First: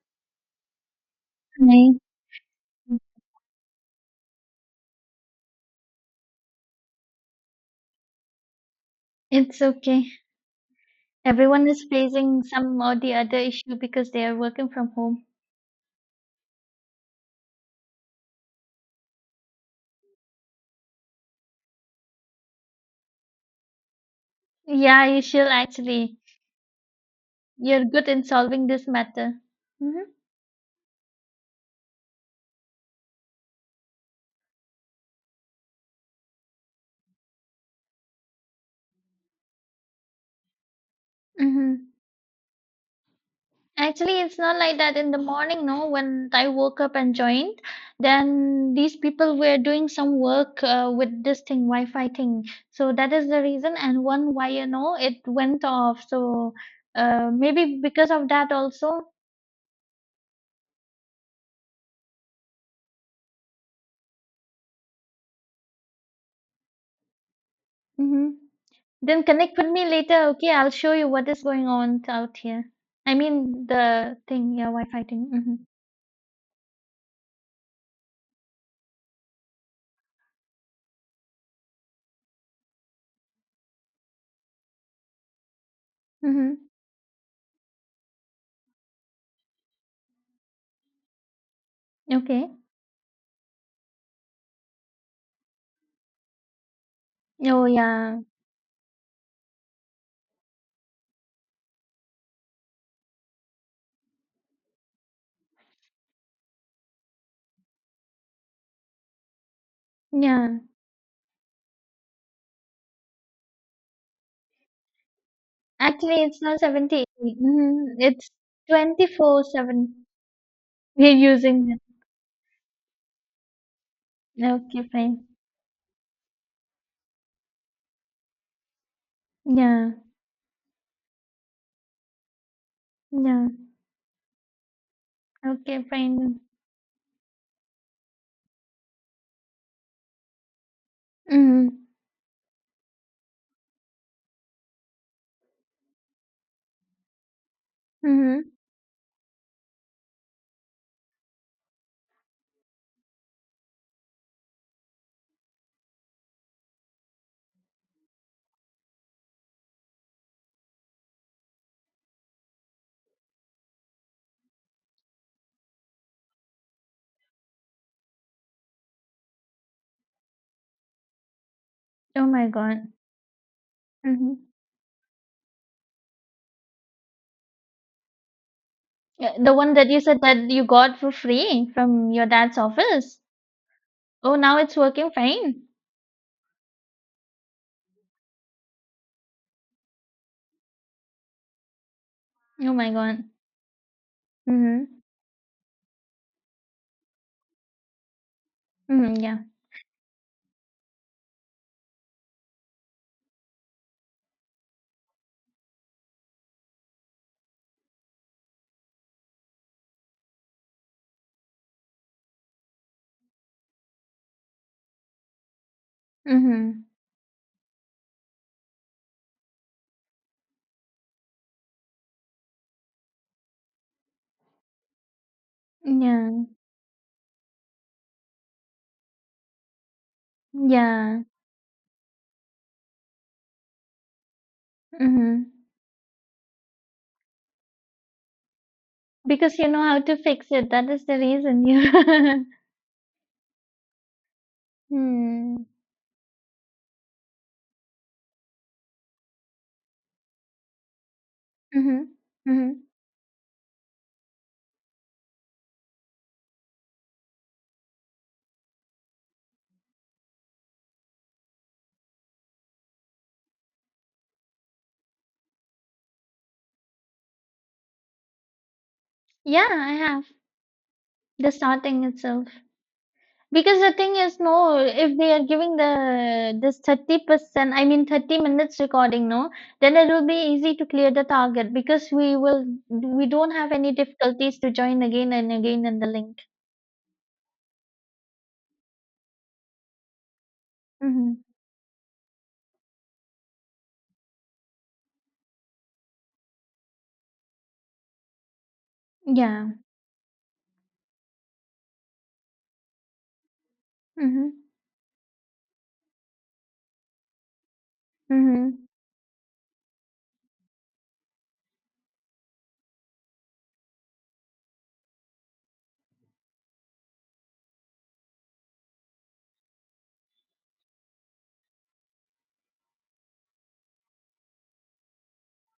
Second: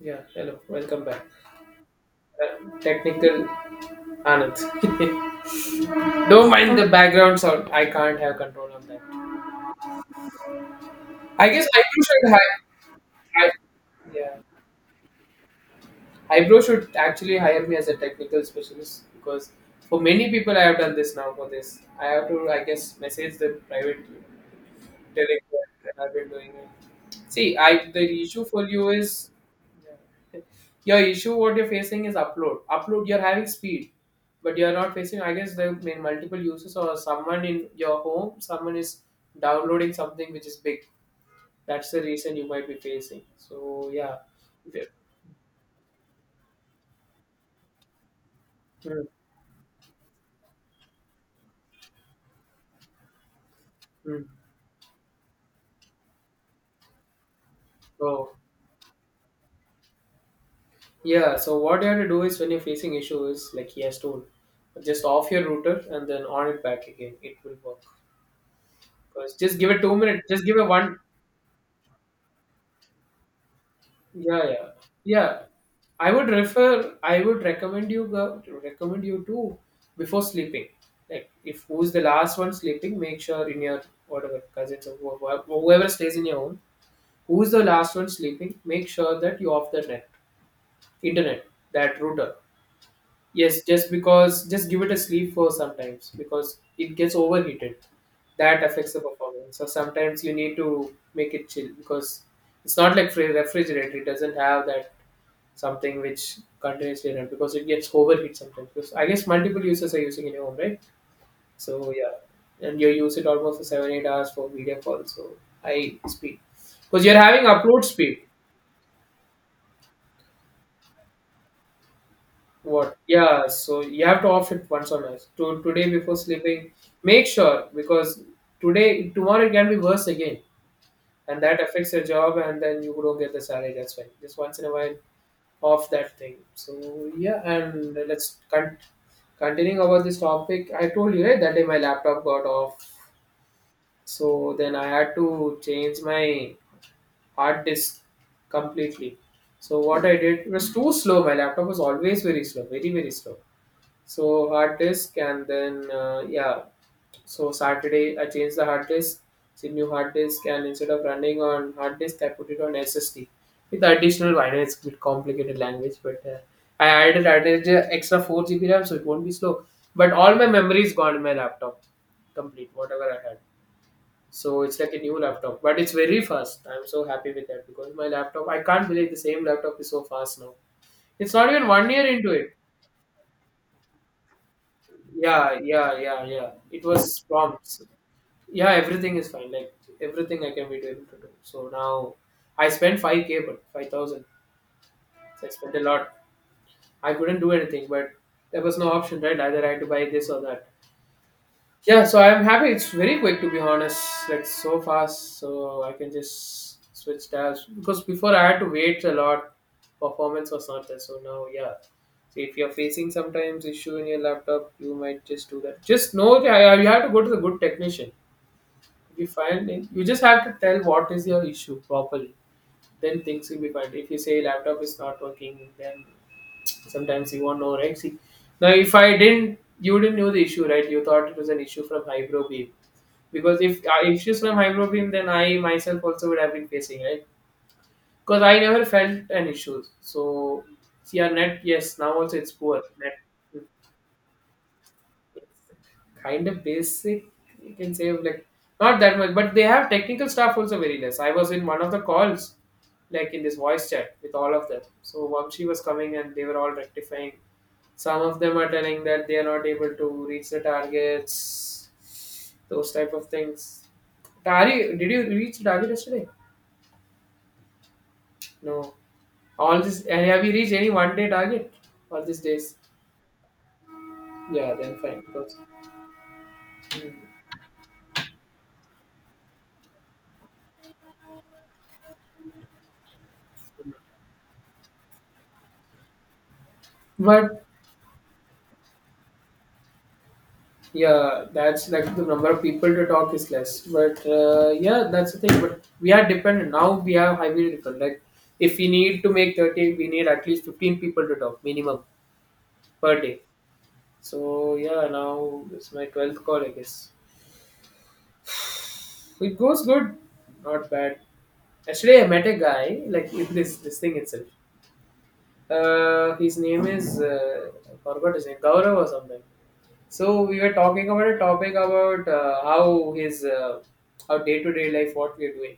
Yeah, hello, welcome back. Hi. Technical Anand. Don't mind the background sound. I can't have control on that. It's okay. I Everyone guess is eyebrow should facing some hire. or the other issue because they are Yeah, working from home. eyebrow should actually hire me as a technical specialist because for many people I have done this now. For this, I have to, I guess, message the private Yeah, you should director, that I've actually. been doing it. See, You're I good the in issue solving for this you is matter. Mm-hmm. your issue. What you're facing is upload. Upload. You're having speed, but you're not facing. I guess the main multiple uses or someone in your home, someone is downloading something which is big. Mm-hmm. That's the reason you might be facing. So yeah. Actually, it's not like Yeah. that in the morning, no. When I woke up and joined, then these Mm, people were doing some work with this thing, Wi-Fi thing. So that is the reason. And mm. one wire, no, it went off. So maybe because of So that also. yeah. So what you have to do is when you're facing issue is like he has told, just off your router and then on it back again. It will work. Mm-hmm. Then Because just connect with give it me two later, minutes. Just okay? give it I'll show one. you what is going on out here. I mean the Yeah, thing, yeah, yeah, Wi-Fi thing. yeah. Mm-hmm. I would refer. I would recommend you go to recommend you to before sleeping. Like if who's the last one sleeping, make sure in your whatever cousins or whoever stays in your Mm-hmm. home, who's the last one sleeping, make sure that you off the net, internet, that router. Okay. Yes, just because just give it a sleep for sometimes because it gets Oh overheated. yeah, That affects the performance. So sometimes you need to make it chill because it's not like refrigerator. It doesn't have that something which continuously run because it gets overheat sometimes. Because I guess multiple users are using in your home, yeah. right? So yeah, and you use it almost for 7 8 hours for video calls. So high Actually, speed it's not because 78. you're having upload Mm-hmm. speed. It's 24/7. We're using it. What? Yeah. So you have to off it Okay, once or fine. twice. To today before sleeping, make sure because today tomorrow it can be Yeah, worse again, and that affects your job, and then you don't get the yeah. salary. That's fine. Just once in a while, Okay, off that thing. fine. So yeah, and let's continue. Continuing about this topic, I told you, right? That day Mm-hmm. my laptop got off, so then I had to change my hard disk Mm-hmm. completely. So what I did, it was too slow, my laptop was always very slow, very slow. So hard disk and then yeah. So Saturday, I changed the hard disk. It's a new hard disk, and instead of running on hard disk, I put it on SSD with additional. I know it's a bit complicated language, but I added extra 4 GB RAM, so it won't be slow. But all my memory is gone in my laptop, Oh my complete God. whatever I had. Mm-hmm. So it's like a new laptop, but it's very fast. I'm so happy with that because my laptop, I can't believe the Yeah, same the one laptop that is you so said fast that now. you got for It's not even free one year from your into it. dad's office. Oh, now it's working Yeah, fine. yeah, yeah, yeah. It was prompt. Yeah, everything is fine. Like everything I can be able to do. So now I Oh my spent God. 5K, but 5,000. Mm-hmm. So I spent a lot. I couldn't do anything, but there was no Mhm, option, right? yeah. Either I had to buy this or that. Yeah, so I'm happy. It's very quick to be honest. Like so fast, so I can just switch tabs. Because before I had to wait a lot. Performance was not there. So now yeah. So if you're facing sometimes issue in your laptop, you might just do that. Just know that Mhm. you have to go to the good technician. If you find it, you just have to tell what is your issue properly, then things will be fine. If you say laptop is not working, then Yeah. sometimes you won't know, right? See, now if I didn't, you didn't know the issue, right? You Yeah. thought it was an issue from hybro beam because if issues from hybro beam, then Mhm. I myself also would have been facing, right? Because I never felt an Because you know issue. how to fix So it. That is the see our net, reason yes, now also you it's poor net, Hmm. kind of basic, you can say, like not that much, but they have technical staff also very less. I was in one of the Mhm. calls, Mhm. like in this voice chat with all of them, so Vamshi was coming and they were all rectifying. Some of them are telling that they are not able to reach the targets, those type of things. Tari, did you reach the target yesterday? No, Yeah, all I this, have and have you reached any one day the target starting all these itself. days? Because the thing is, Yeah, no, then if fine. they are Those— giving the this Hmm. 30%, I mean 30 minutes recording, no, then it will be easy to clear the target because we don't have any difficulties to join again and again in the link. But Mhm. yeah, that's like the number of people to talk is less. But yeah, that's the thing. But we are dependent now. We are highly dependent. Like if we need to make Yeah. 30, we need at least 15 people to talk minimum per day. Mhm. So yeah, now it's my 12th call, I guess. Mhm. It goes good, not bad. Actually, I met a guy like in this thing itself. His name is I forgot his name, Gaurav or something. So we were talking about a topic about how his how day to day life what we are doing.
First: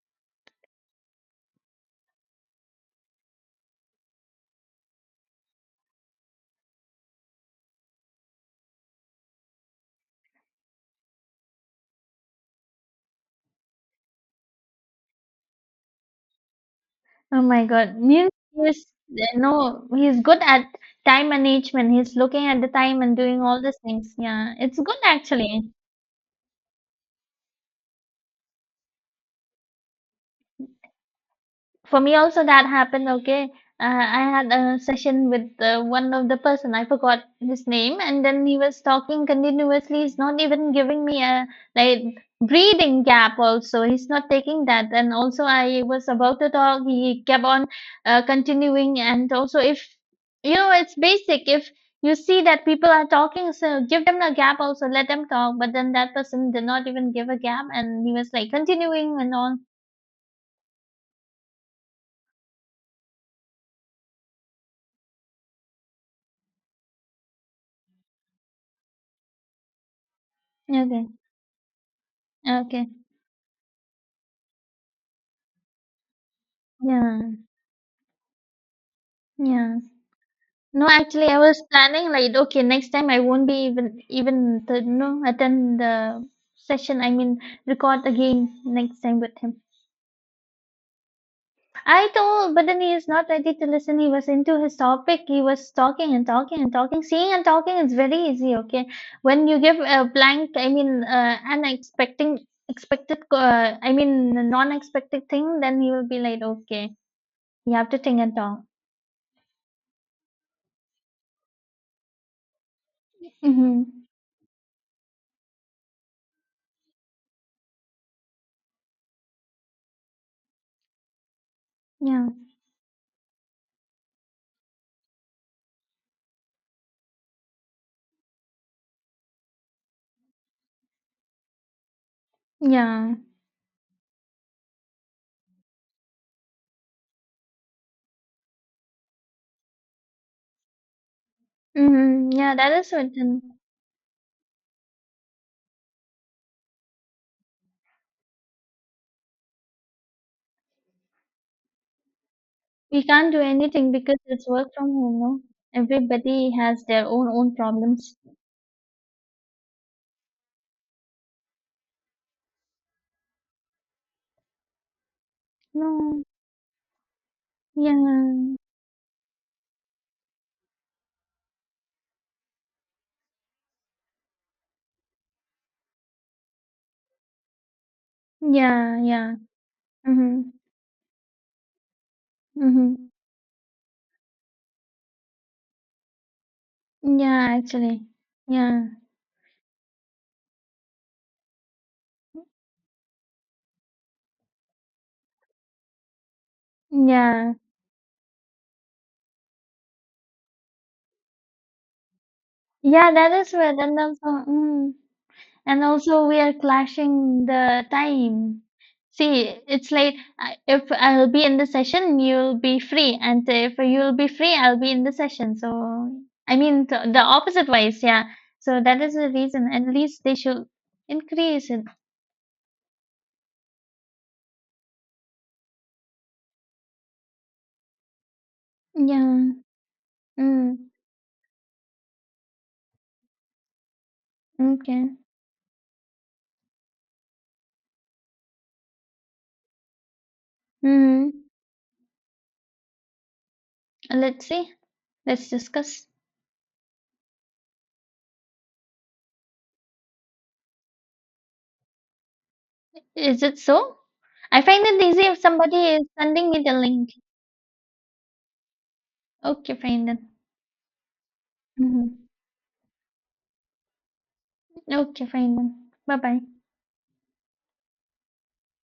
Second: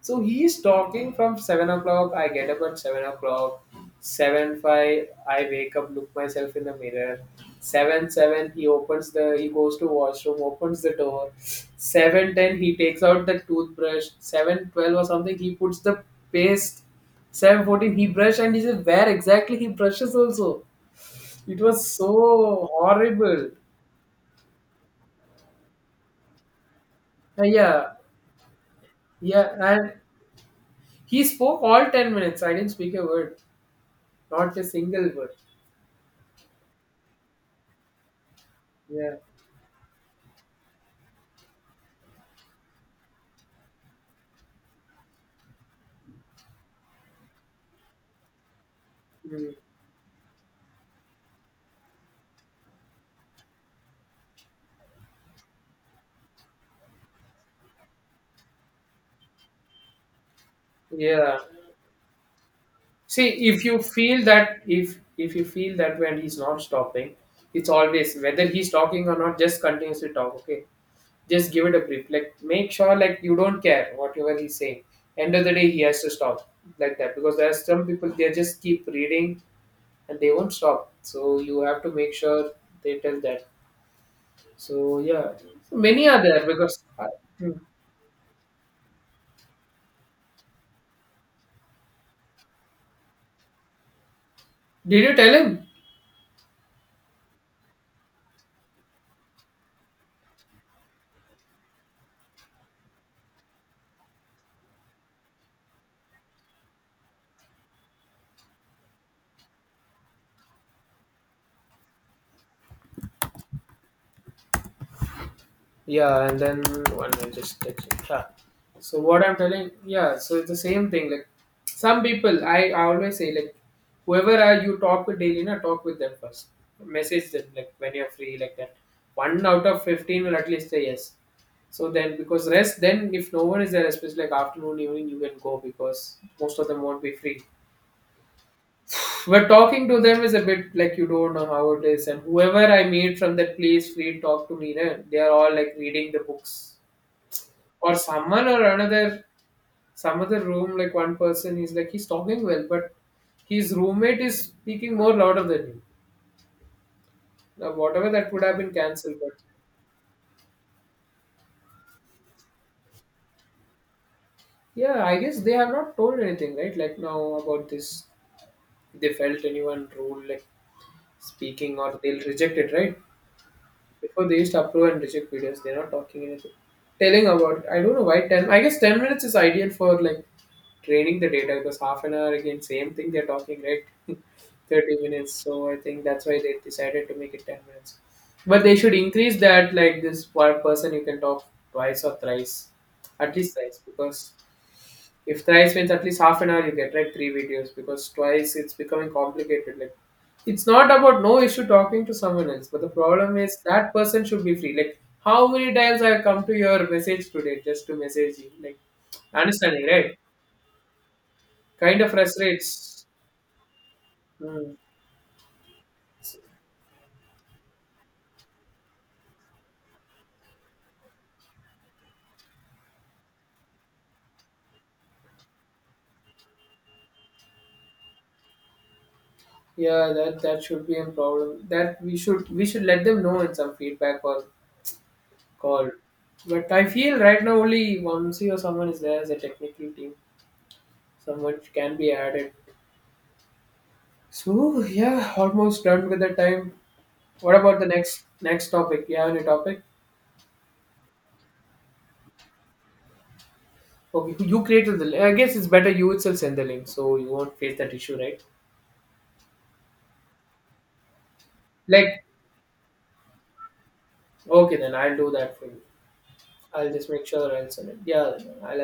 So he is talking from 7 o'clock. I get up at 7 o'clock. Seven five, I wake up, look myself in the mirror. Seven seven, he opens the, he goes to washroom, opens the door. 7:10, he takes out the toothbrush. 7:12 or something, he puts the paste. Oh Seven my God. fourteen, he Muse brush and he says is, where exactly he you brushes he's good at also. time It was management. He's looking at the so time and doing horrible. all these things. Yeah, it's good actually. Yeah, yeah, and he spoke all For ten me minutes. also I that didn't speak a happened, word, okay. I had not a a single session word. with one of the person, I forgot his name, and then he was Yeah. talking continuously. He's not even giving me a like breathing gap also. He's not taking that. And also I was about to talk, he kept on continuing. And Mm, also if, you know, it's basic. If you see that people are talking, so give them a gap also, let them talk. But then that person did not even give a gap and he was like continuing and on. yeah. See, if you feel that if you feel that when he's not stopping, it's always whether he's talking or not, just continuously talk. Okay, Okay. just give it a brief. Like make Okay. sure like you don't care whatever he's saying. End of the day, he has to stop like that Yeah. because there are some people they just keep reading Yeah. and they won't No, stop. actually, I So you was have to planning make like, sure okay, next they time I tell won't that. be even even the So no yeah, so attend many are the there because. session. I, I mean, hmm, record again next time with him. I told, but then he is not ready to listen. He was into his did you topic. tell He him? was talking and talking and talking. Seeing and talking is very easy. Okay, when you give a blank, I mean, unexpected expected, I mean, a non-expected thing, then he will be like, okay, you have to think and talk. Mm-hmm. Yeah, and then 1 minute, just text it. Yeah. So what I'm telling, yeah. So it's the same thing. Like some Yeah. people, I always say like, whoever are you talk with daily, na talk with them first. Message them like when you're free, like that. One out of 15 will at least say yes. So then, because rest, then Yeah. if no one is there, especially like afternoon, evening, you can go because most of them won't be free. But talking to them is a bit like you don't know how it is. And Hmm. Yeah, whoever that I is meet from that certain. place, free talk to me. Na? They are all like reading the books or someone or another, some other room, like one person is like he's talking well but We can't do his anything because roommate is it's work from speaking more home, no? louder than him. Everybody has their own Now whatever problems. that would have been cancelled, but yeah, I guess they have not told No. anything, right? Like now about this, Yeah. if they felt anyone rude, like speaking, or they'll reject it, right? Before they used to approve and reject videos, they're not talking anything. Telling about it. I don't know why ten, I guess Yeah, 10 minutes yeah. is ideal for like Mm-hmm. training the data because half an hour again same Mm-hmm. thing they're talking, right? 30 minutes. So I think that's why they decided to make it Yeah, 10 minutes. actually. But they Yeah. should increase that, like this one person you can talk twice or thrice, at least thrice, because if thrice means at least half an hour, you get like three Yeah. videos because twice it's becoming complicated. Like, it's not about no issue talking to someone else, but the Yeah, that problem is is where that then person also. should be free. Mm. Like, how many And times I have also we come are to your message clashing today the just to message you? time. Like, See, understanding, it's like right? If I'll be in the Kind of session, you'll be frustrates. free, and if you'll be free, Hmm. I'll be in the session. So I mean the opposite ways. Yeah, so that is the reason at least they should increase it. Yeah. Yeah, that that mm. should be a problem. That we should let them know in some feedback or Okay. call. But I feel right now only Vamsi or someone is there as a technical team. mm. Someone can be added. Let's see. So yeah, Let's almost discuss. done with the time. What about the next topic? You have any topic? Is it so? Okay, I you find created it the. Easy I if guess it's somebody better is you itself sending send me the the link, link. so you won't face that issue, right? Okay, fine then. Like, Hmm. okay, then I'll Okay, do fine that for then. you. Bye bye. I'll just make sure I'll send it. Yeah, I'll